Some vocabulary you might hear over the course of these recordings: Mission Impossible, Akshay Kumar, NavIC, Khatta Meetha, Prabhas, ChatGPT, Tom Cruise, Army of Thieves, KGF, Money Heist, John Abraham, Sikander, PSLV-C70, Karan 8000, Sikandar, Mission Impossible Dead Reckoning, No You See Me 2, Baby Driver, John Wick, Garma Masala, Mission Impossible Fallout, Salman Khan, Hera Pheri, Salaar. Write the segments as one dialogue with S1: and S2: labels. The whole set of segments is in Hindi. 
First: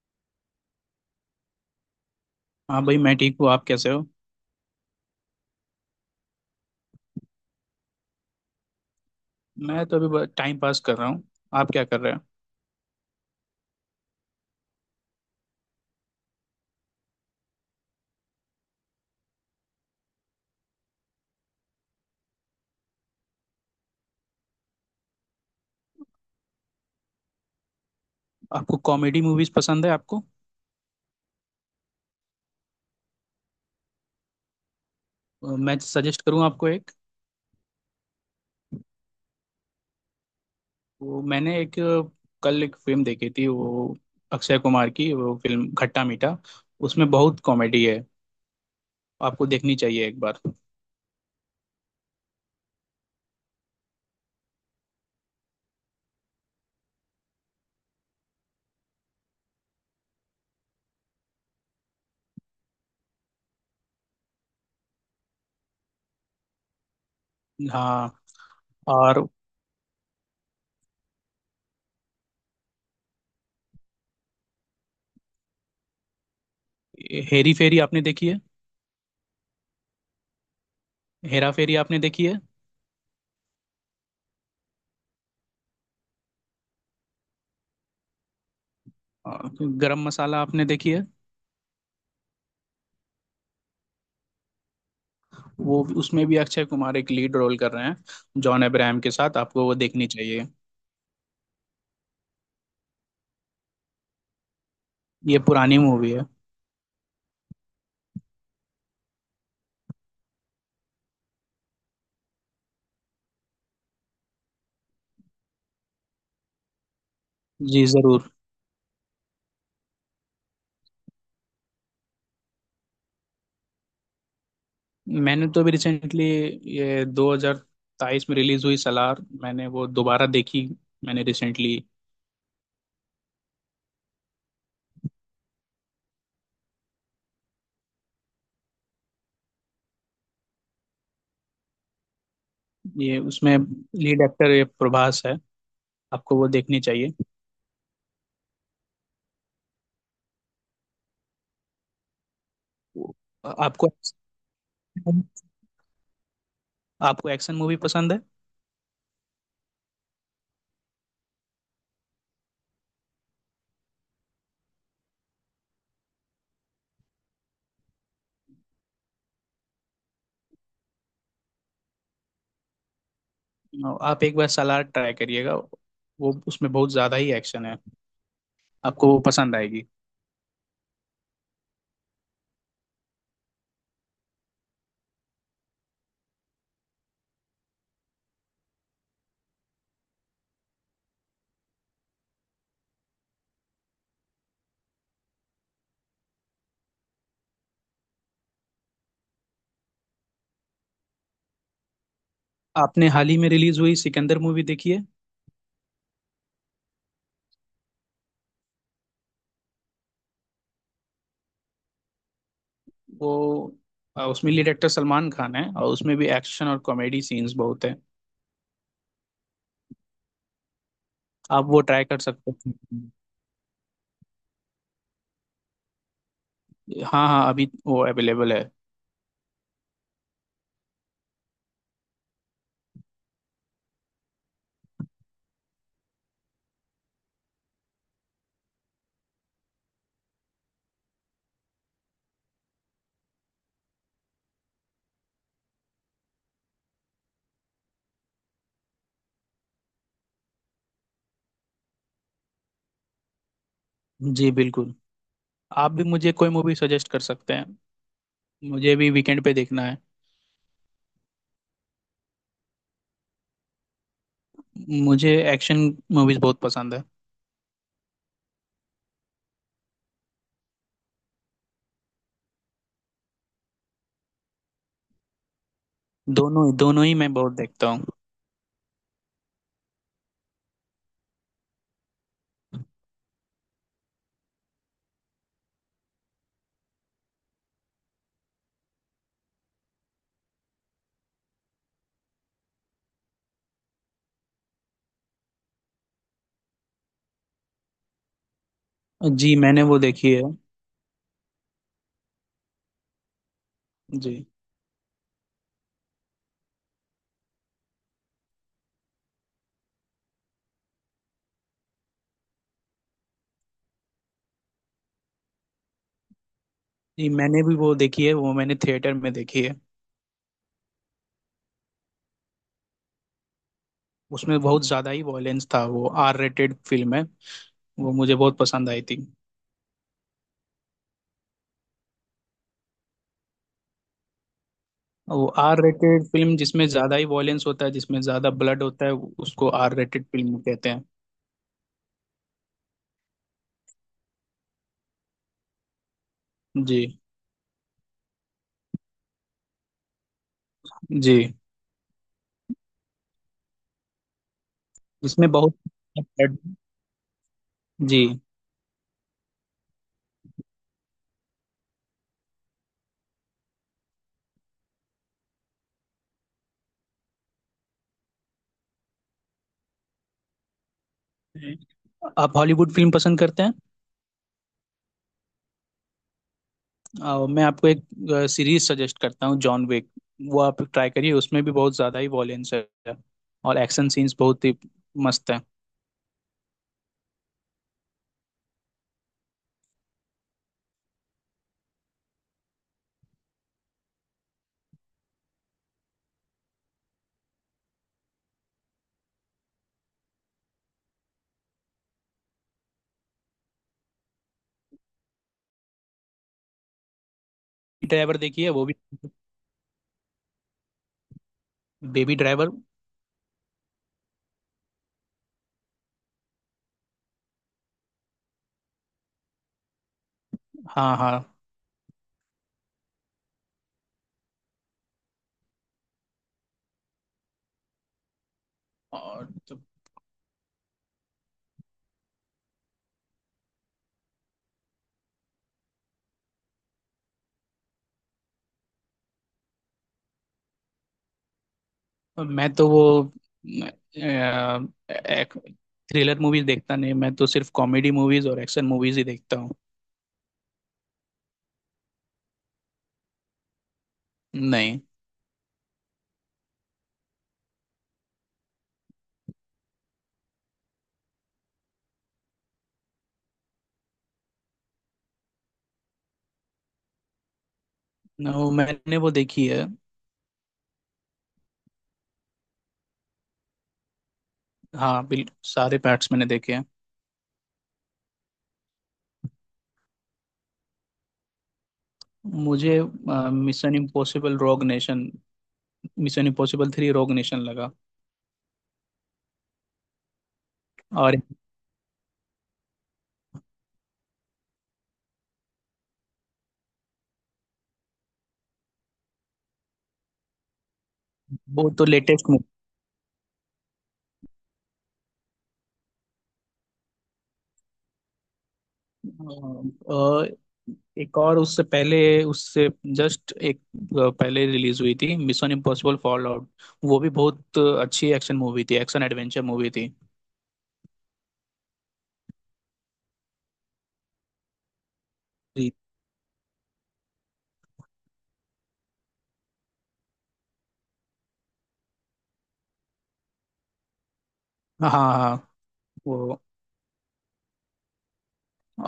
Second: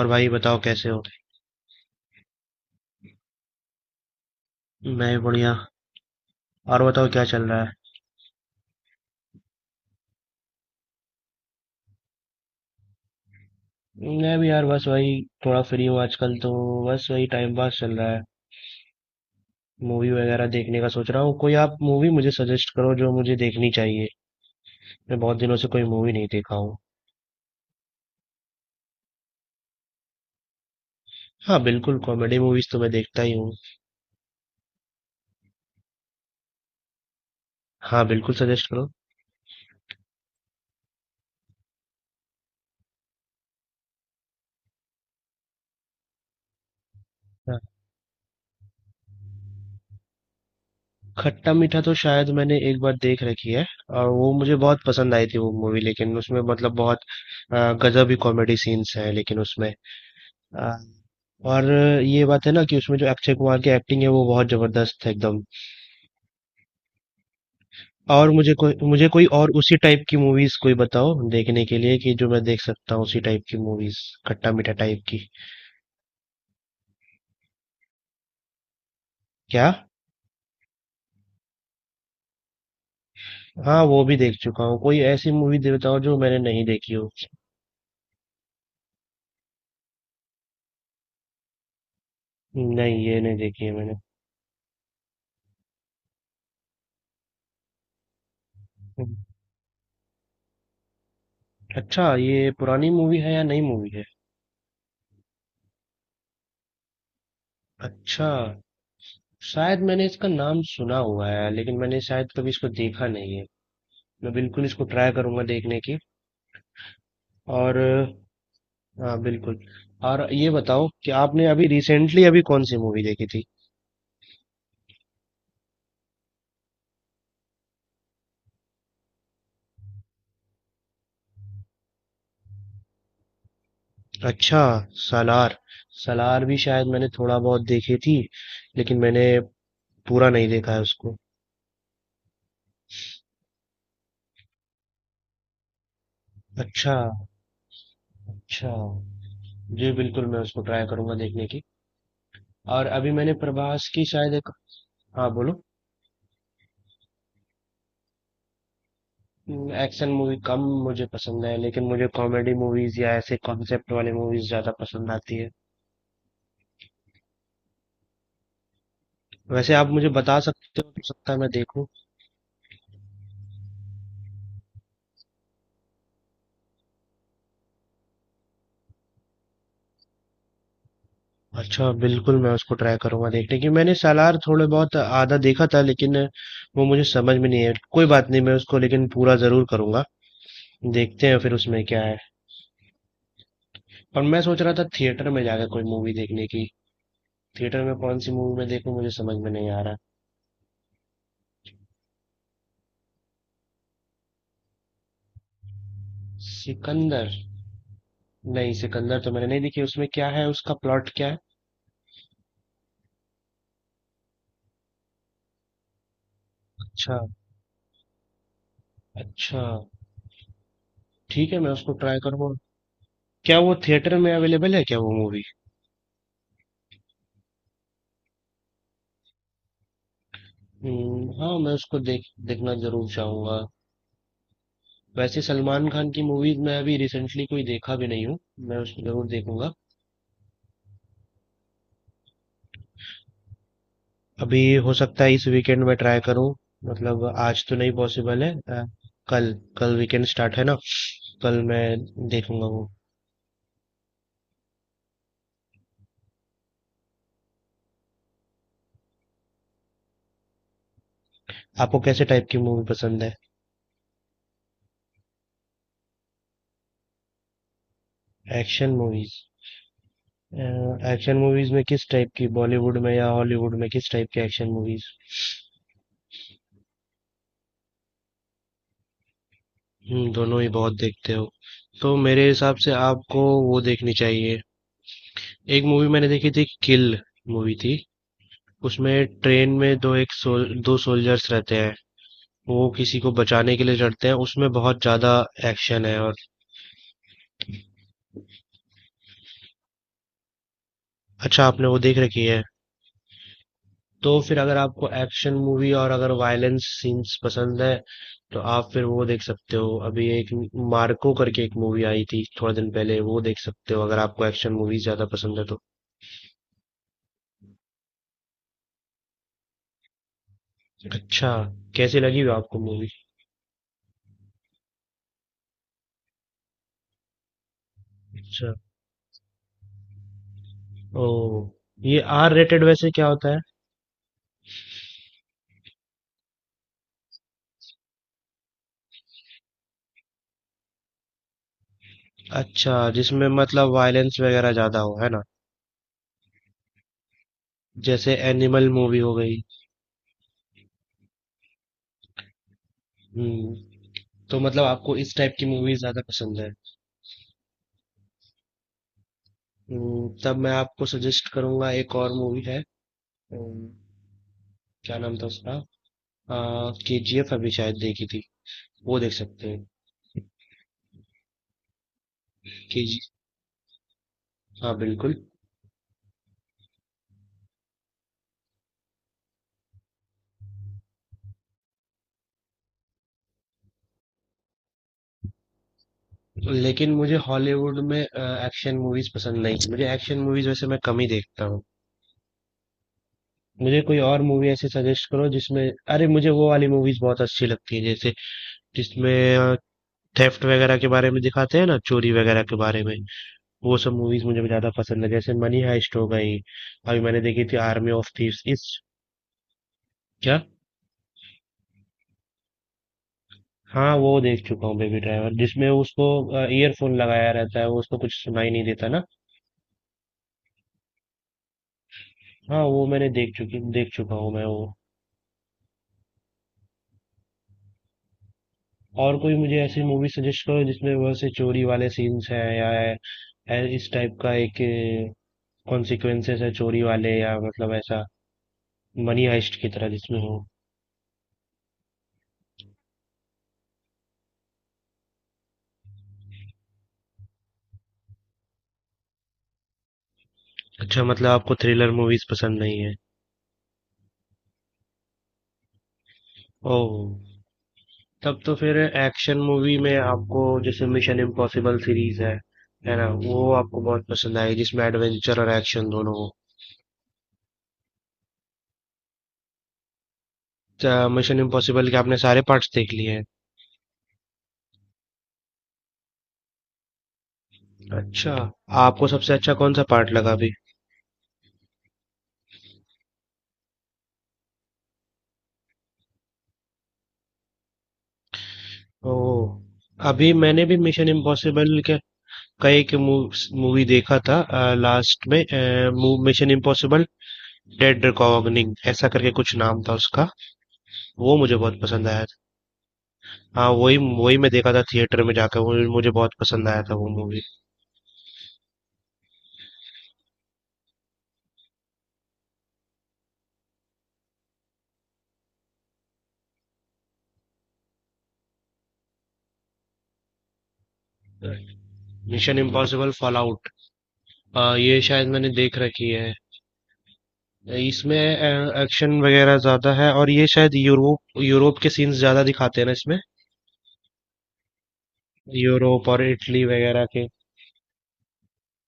S1: और भाई बताओ कैसे हो।
S2: हाँ भाई, मैं ठीक हूँ। आप कैसे हो?
S1: मैं भी बढ़िया। और बताओ क्या चल रहा है।
S2: मैं तो अभी टाइम पास कर रहा हूँ। आप क्या कर रहे हो?
S1: मैं भी यार बस वही थोड़ा फ्री हूँ आजकल तो। बस वही टाइम पास चल रहा है। मूवी वगैरह देखने का सोच रहा हूँ कोई। आप मूवी मुझे सजेस्ट करो जो मुझे देखनी चाहिए। मैं बहुत दिनों से कोई मूवी नहीं देखा हूँ।
S2: आपको कॉमेडी मूवीज पसंद है आपको?
S1: हाँ बिल्कुल, कॉमेडी मूवीज तो मैं देखता ही हूँ।
S2: मैं सजेस्ट करूँ आपको एक?
S1: हाँ बिल्कुल सजेस्ट करो।
S2: वो मैंने एक कल एक फिल्म देखी थी, वो अक्षय कुमार की वो फिल्म खट्टा मीठा। उसमें बहुत
S1: हाँ।
S2: कॉमेडी है। आपको देखनी चाहिए एक बार।
S1: खट्टा मीठा तो शायद मैंने एक बार देख रखी है। और वो मुझे बहुत पसंद आई थी वो मूवी, लेकिन उसमें मतलब बहुत गजब ही कॉमेडी सीन्स हैं, लेकिन उसमें आ, और ये बात है ना कि उसमें जो अक्षय कुमार की एक्टिंग है वो बहुत जबरदस्त है एकदम।
S2: हाँ।
S1: और मुझे कोई मुझे
S2: और
S1: कोई और उसी टाइप की मूवीज कोई बताओ देखने के लिए, कि जो मैं देख सकता हूँ उसी टाइप की मूवीज। खट्टा मीठा टाइप की।
S2: हेरी फेरी आपने देखी है?
S1: क्या?
S2: हेरा फेरी आपने देखी है?
S1: हाँ वो भी देख चुका हूँ, कोई ऐसी मूवी दे बताओ जो मैंने नहीं देखी हो।
S2: अ, गरम मसाला आपने देखी है?
S1: नहीं ये नहीं देखी है मैंने।
S2: वो उसमें भी अक्षय कुमार एक लीड रोल कर रहे हैं जॉन अब्राहम के
S1: हम्म।
S2: साथ। आपको वो देखनी चाहिए।
S1: अच्छा ये पुरानी मूवी है या नई मूवी है?
S2: ये पुरानी मूवी है।
S1: अच्छा। शायद मैंने इसका नाम सुना हुआ है, लेकिन मैंने शायद कभी इसको देखा नहीं है। मैं बिल्कुल इसको ट्राई करूंगा देखने की। और
S2: जी जरूर।
S1: हाँ बिल्कुल। और ये बताओ कि आपने अभी रिसेंटली अभी कौन सी मूवी देखी थी?
S2: मैंने तो अभी रिसेंटली, ये 2023 में रिलीज हुई सलार, मैंने वो दोबारा देखी। मैंने रिसेंटली,
S1: अच्छा। सालार। सालार भी शायद मैंने थोड़ा बहुत देखी थी, लेकिन मैंने पूरा नहीं देखा है उसको।
S2: ये उसमें लीड एक्टर ये प्रभास है। आपको वो देखनी
S1: अच्छा।
S2: चाहिए।
S1: अच्छा। जी बिल्कुल, मैं उसको ट्राई करूंगा देखने की। और अभी मैंने प्रभास
S2: आपको,
S1: की शायद एक। हाँ बोलो।
S2: आपको एक्शन मूवी पसंद है?
S1: एक्शन मूवी कम मुझे पसंद है, लेकिन मुझे कॉमेडी मूवीज या ऐसे कॉन्सेप्ट वाले मूवीज ज्यादा पसंद आती है। वैसे आप मुझे बता सकते हो, तो सकता है मैं देखूं।
S2: आप एक बार सलार ट्राई करिएगा। वो उसमें बहुत ज्यादा ही एक्शन है। आपको वो पसंद आएगी।
S1: अच्छा बिल्कुल, मैं उसको ट्राई करूंगा देखने की। मैंने सालार थोड़े बहुत आधा देखा था, लेकिन वो मुझे समझ में नहीं है। कोई बात नहीं, मैं उसको लेकिन पूरा जरूर करूंगा। देखते हैं फिर उसमें क्या है। और मैं सोच रहा था थिएटर में जाकर कोई मूवी देखने की। थिएटर में कौन सी मूवी मैं देखूं मुझे समझ में नहीं आ रहा।
S2: आपने हाल ही में रिलीज हुई सिकंदर मूवी देखी है?
S1: सिकंदर? नहीं, सिकंदर तो मैंने नहीं देखी। उसमें क्या है, उसका प्लॉट क्या है?
S2: वो उसमें लीड एक्टर सलमान खान है और उसमें भी एक्शन और
S1: अच्छा।
S2: कॉमेडी सीन्स बहुत है।
S1: अच्छा। ठीक है,
S2: आप
S1: मैं
S2: वो
S1: उसको
S2: ट्राई
S1: ट्राई
S2: कर
S1: करूंगा।
S2: सकते हैं।
S1: क्या वो थिएटर में अवेलेबल है क्या वो मूवी?
S2: हाँ हाँ, अभी वो अवेलेबल है।
S1: हाँ मैं उसको देख, देखना जरूर चाहूंगा। वैसे सलमान खान की मूवीज मैं अभी रिसेंटली कोई देखा भी नहीं हूँ। मैं उसको जरूर देखूंगा अभी। हो सकता है इस वीकेंड में ट्राई करूँ। मतलब आज तो नहीं पॉसिबल है। कल, कल वीकेंड स्टार्ट है ना। कल मैं देखूंगा वो।
S2: जी बिल्कुल। आप भी मुझे कोई मूवी सजेस्ट कर सकते हैं। मुझे भी वीकेंड पे देखना है।
S1: आपको कैसे टाइप की मूवी पसंद है?
S2: मुझे एक्शन मूवीज बहुत पसंद है।
S1: Action movies. एक्शन मूवीज में किस टाइप की, बॉलीवुड में या हॉलीवुड में, किस टाइप के एक्शन मूवीज?
S2: दोनों ही, दोनों ही मैं बहुत देखता हूँ।
S1: दोनों ही बहुत देखते हो। तो मेरे हिसाब से आपको वो देखनी चाहिए। एक मूवी मैंने देखी थी, किल मूवी थी। उसमें ट्रेन में दो एक सोल, दो सोल्जर्स रहते हैं। वो किसी को बचाने के लिए चढ़ते हैं, उसमें बहुत ज्यादा एक्शन है। और
S2: जी, मैंने वो देखी है।
S1: अच्छा, आपने वो देख रखी है। तो
S2: जी।
S1: फिर अगर आपको एक्शन मूवी और अगर वायलेंस सीन्स पसंद है, तो आप फिर वो देख सकते हो। अभी एक मार्को करके एक मूवी आई थी थोड़ा दिन पहले, वो देख सकते हो अगर आपको एक्शन मूवी ज्यादा पसंद है तो।
S2: जी, मैंने भी वो देखी है, वो मैंने थिएटर में देखी है।
S1: अच्छा। कैसी लगी हुई आपको मूवी?
S2: उसमें बहुत ज़्यादा ही वॉयलेंस था, वो आर रेटेड फिल्म है। वो मुझे बहुत
S1: अच्छा।
S2: पसंद आई थी।
S1: ओ, ये आर रेटेड वैसे क्या होता है?
S2: वो आर रेटेड फिल्म जिसमें ज़्यादा ही वॉयलेंस होता है, जिसमें ज़्यादा ब्लड होता है, उसको आर रेटेड फिल्म कहते हैं।
S1: अच्छा, जिसमें मतलब वायलेंस वगैरह ज्यादा हो, है ना।
S2: जी।
S1: जैसे एनिमल मूवी हो गई।
S2: जी।
S1: हम्म। तो मतलब आपको इस
S2: इसमें
S1: टाइप की
S2: बहुत,
S1: मूवी ज्यादा पसंद है।
S2: जी।
S1: तब मैं आपको सजेस्ट करूंगा, एक और मूवी है। हम्म, क्या नाम था उसका? के जी एफ अभी शायद देखी थी, वो देख सकते हैं।
S2: आप हॉलीवुड
S1: के
S2: फिल्म
S1: जी।
S2: पसंद करते हैं?
S1: हाँ बिल्कुल।
S2: मैं आपको एक सीरीज सजेस्ट करता हूँ, जॉन विक। वो आप ट्राई करिए। उसमें भी बहुत ज़्यादा ही वॉयलेंस है और एक्शन सीन्स बहुत ही मस्त है।
S1: लेकिन मुझे हॉलीवुड में एक्शन मूवीज पसंद नहीं, मुझे एक्शन मूवीज वैसे मैं कम ही देखता हूँ। मुझे कोई और मूवी ऐसे सजेस्ट करो जिसमें, अरे मुझे वो वाली मूवीज बहुत अच्छी लगती है, जैसे जिसमें थेफ्ट वगैरह के बारे में दिखाते हैं ना, चोरी वगैरह के बारे में। वो सब मूवीज मुझे ज्यादा पसंद है, जैसे मनी हाइस्ट हो गई। अभी मैंने देखी थी आर्मी ऑफ
S2: ड्राइवर
S1: थीव्स
S2: देखिए वो
S1: इस।
S2: भी,
S1: क्या?
S2: Baby driver.
S1: हाँ, वो देख चुका हूँ बेबी ड्राइवर, जिसमें उसको ईयरफोन लगाया रहता है, वो उसको कुछ सुनाई नहीं देता ना।
S2: हाँ हाँ।
S1: हाँ वो मैंने देख चुका हूँ मैं वो। और
S2: और
S1: कोई मुझे ऐसी मूवी सजेस्ट करो जिसमें वैसे चोरी वाले सीन्स हैं, या इस टाइप का एक कॉन्सिक्वेंसेस है चोरी वाले, या मतलब ऐसा मनी हाइस्ट की तरह जिसमें हो।
S2: मैं तो वो थ्रिलर मूवीज देखता नहीं। मैं तो सिर्फ कॉमेडी मूवीज और एक्शन मूवीज ही देखता हूँ।
S1: अच्छा मतलब आपको थ्रिलर मूवीज पसंद नहीं है।
S2: नहीं।
S1: ओह। तब तो फिर एक्शन मूवी में आपको जैसे मिशन इम्पॉसिबल सीरीज है ना, वो आपको बहुत पसंद आई, जिसमें एडवेंचर और एक्शन दोनों
S2: न, वो मैंने वो देखी है।
S1: हो। मिशन इम्पॉसिबल के आपने सारे पार्ट्स देख लिए हैं?
S2: हाँ बिल्कुल, सारे पार्ट्स मैंने देखे हैं।
S1: अच्छा। आपको सबसे अच्छा कौन सा पार्ट लगा अभी?
S2: मुझे mission impossible rogue nation, mission impossible three rogue nation लगा।
S1: ओह, अभी मैंने भी मिशन
S2: और
S1: इम्पॉसिबल के कई के मूवी देखा था। लास्ट में मिशन इम्पॉसिबल डेड रिकॉग्निंग ऐसा करके कुछ नाम था उसका, वो मुझे
S2: वो
S1: बहुत
S2: तो
S1: पसंद आया।
S2: Latest movie.
S1: हाँ वही वही मैं देखा था थिएटर में जाकर, वो मुझे बहुत पसंद आया था वो मूवी।
S2: एक और, उससे पहले, उससे जस्ट एक पहले रिलीज हुई थी, मिशन इम्पॉसिबल फॉल आउट। वो भी बहुत अच्छी एक्शन मूवी थी, एक्शन एडवेंचर मूवी थी।
S1: मिशन इम्पॉसिबल फॉलआउट, ये शायद मैंने
S2: जी।
S1: देख रखी है। इसमें एक्शन वगैरह ज्यादा है, और ये शायद यूरोप यूरोप के सीन्स ज्यादा दिखाते हैं ना इसमें,
S2: हाँ हाँ
S1: यूरोप और
S2: वो,
S1: इटली वगैरह के।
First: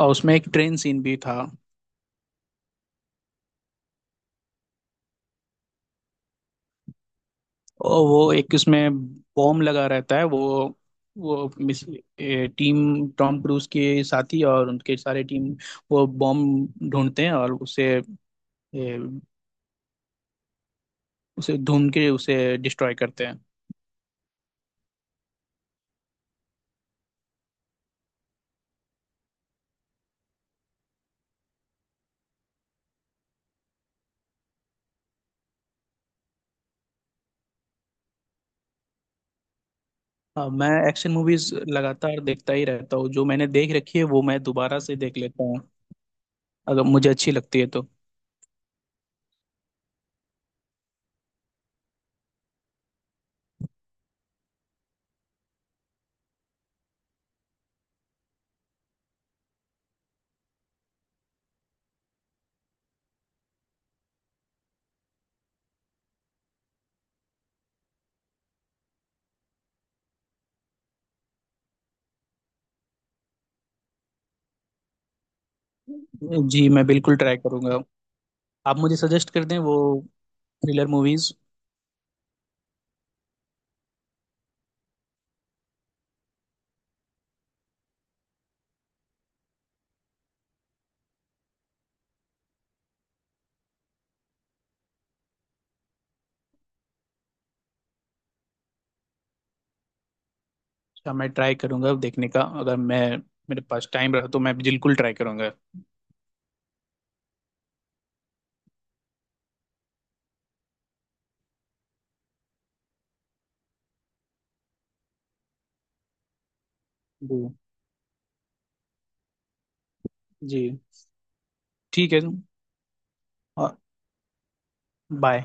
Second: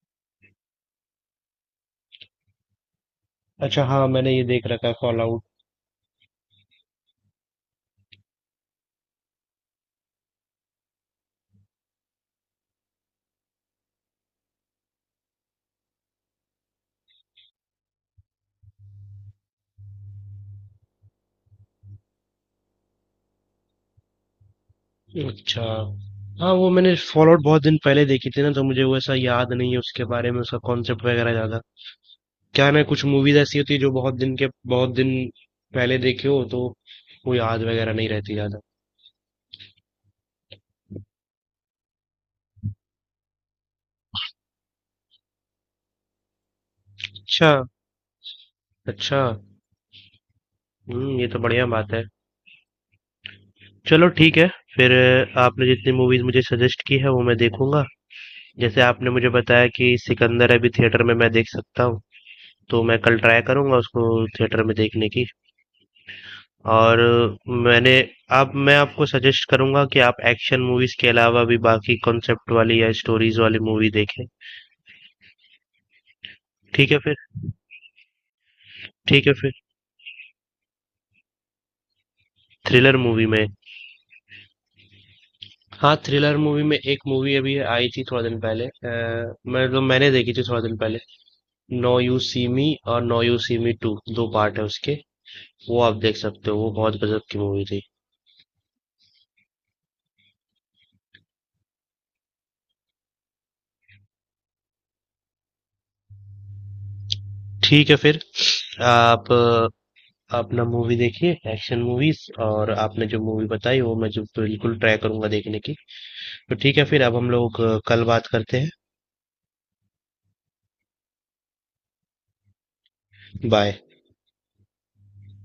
S2: और उसमें एक ट्रेन सीन भी था।
S1: अच्छा हाँ, मैंने ये देख रखा है फॉलआउट।
S2: और वो एक उसमें बॉम्ब लगा रहता है। वो मिस टीम, टॉम क्रूज के साथी और उनके सारे टीम वो बॉम्ब ढूंढते हैं और उसे, ए, उसे ढूंढ के उसे डिस्ट्रॉय करते हैं।
S1: अच्छा हाँ, वो मैंने फॉलआउट बहुत दिन पहले देखी थी ना, तो मुझे वो ऐसा याद नहीं है उसके बारे में, उसका कॉन्सेप्ट वगैरह ज्यादा। क्या है ना, कुछ मूवीज ऐसी होती है जो बहुत दिन के, बहुत दिन पहले देखी हो तो वो याद वगैरह नहीं रहती ज्यादा।
S2: हाँ, मैं एक्शन मूवीज लगातार देखता ही रहता हूँ। जो मैंने देख रखी है वो मैं दोबारा से देख लेता हूँ अगर मुझे अच्छी
S1: अच्छा।
S2: लगती है तो।
S1: अच्छा। हम्म, ये तो बढ़िया बात है। चलो ठीक है फिर। आपने जितनी मूवीज मुझे सजेस्ट की है वो मैं देखूंगा। जैसे आपने मुझे बताया कि सिकंदर अभी थिएटर में मैं देख सकता हूँ, तो मैं कल ट्राई करूंगा उसको थिएटर में देखने की। और मैंने, आप, मैं आपको सजेस्ट करूंगा कि आप एक्शन मूवीज के अलावा भी बाकी कॉन्सेप्ट वाली या स्टोरीज वाली मूवी देखें।
S2: जी, मैं
S1: ठीक है फिर।
S2: बिल्कुल ट्राई करूंगा। आप मुझे
S1: ठीक
S2: सजेस्ट
S1: है
S2: कर
S1: फिर।
S2: दें वो थ्रिलर मूवीज।
S1: थ्रिलर मूवी में, हाँ थ्रिलर मूवी में एक मूवी अभी आई थी थोड़ा दिन पहले, मैं तो, मैंने देखी थी थोड़ा दिन पहले, नो यू सी मी। और now you see me two, दो पार्ट है उसके। वो आप देख सकते हो, वो बहुत गजब की मूवी थी।
S2: अच्छा, मैं ट्राई करूंगा अब देखने का। अगर मैं, मेरे पास टाइम रहा तो मैं बिल्कुल ट्राई करूंगा।
S1: ठीक है फिर। आप अपना मूवी देखिए एक्शन मूवीज, और आपने जो मूवी बताई वो मैं जो बिल्कुल ट्राई करूंगा देखने की। तो ठीक है फिर, अब हम
S2: जी।
S1: लोग कल बात करते हैं।
S2: जी। ठीक है। और
S1: बाय।
S2: बाय।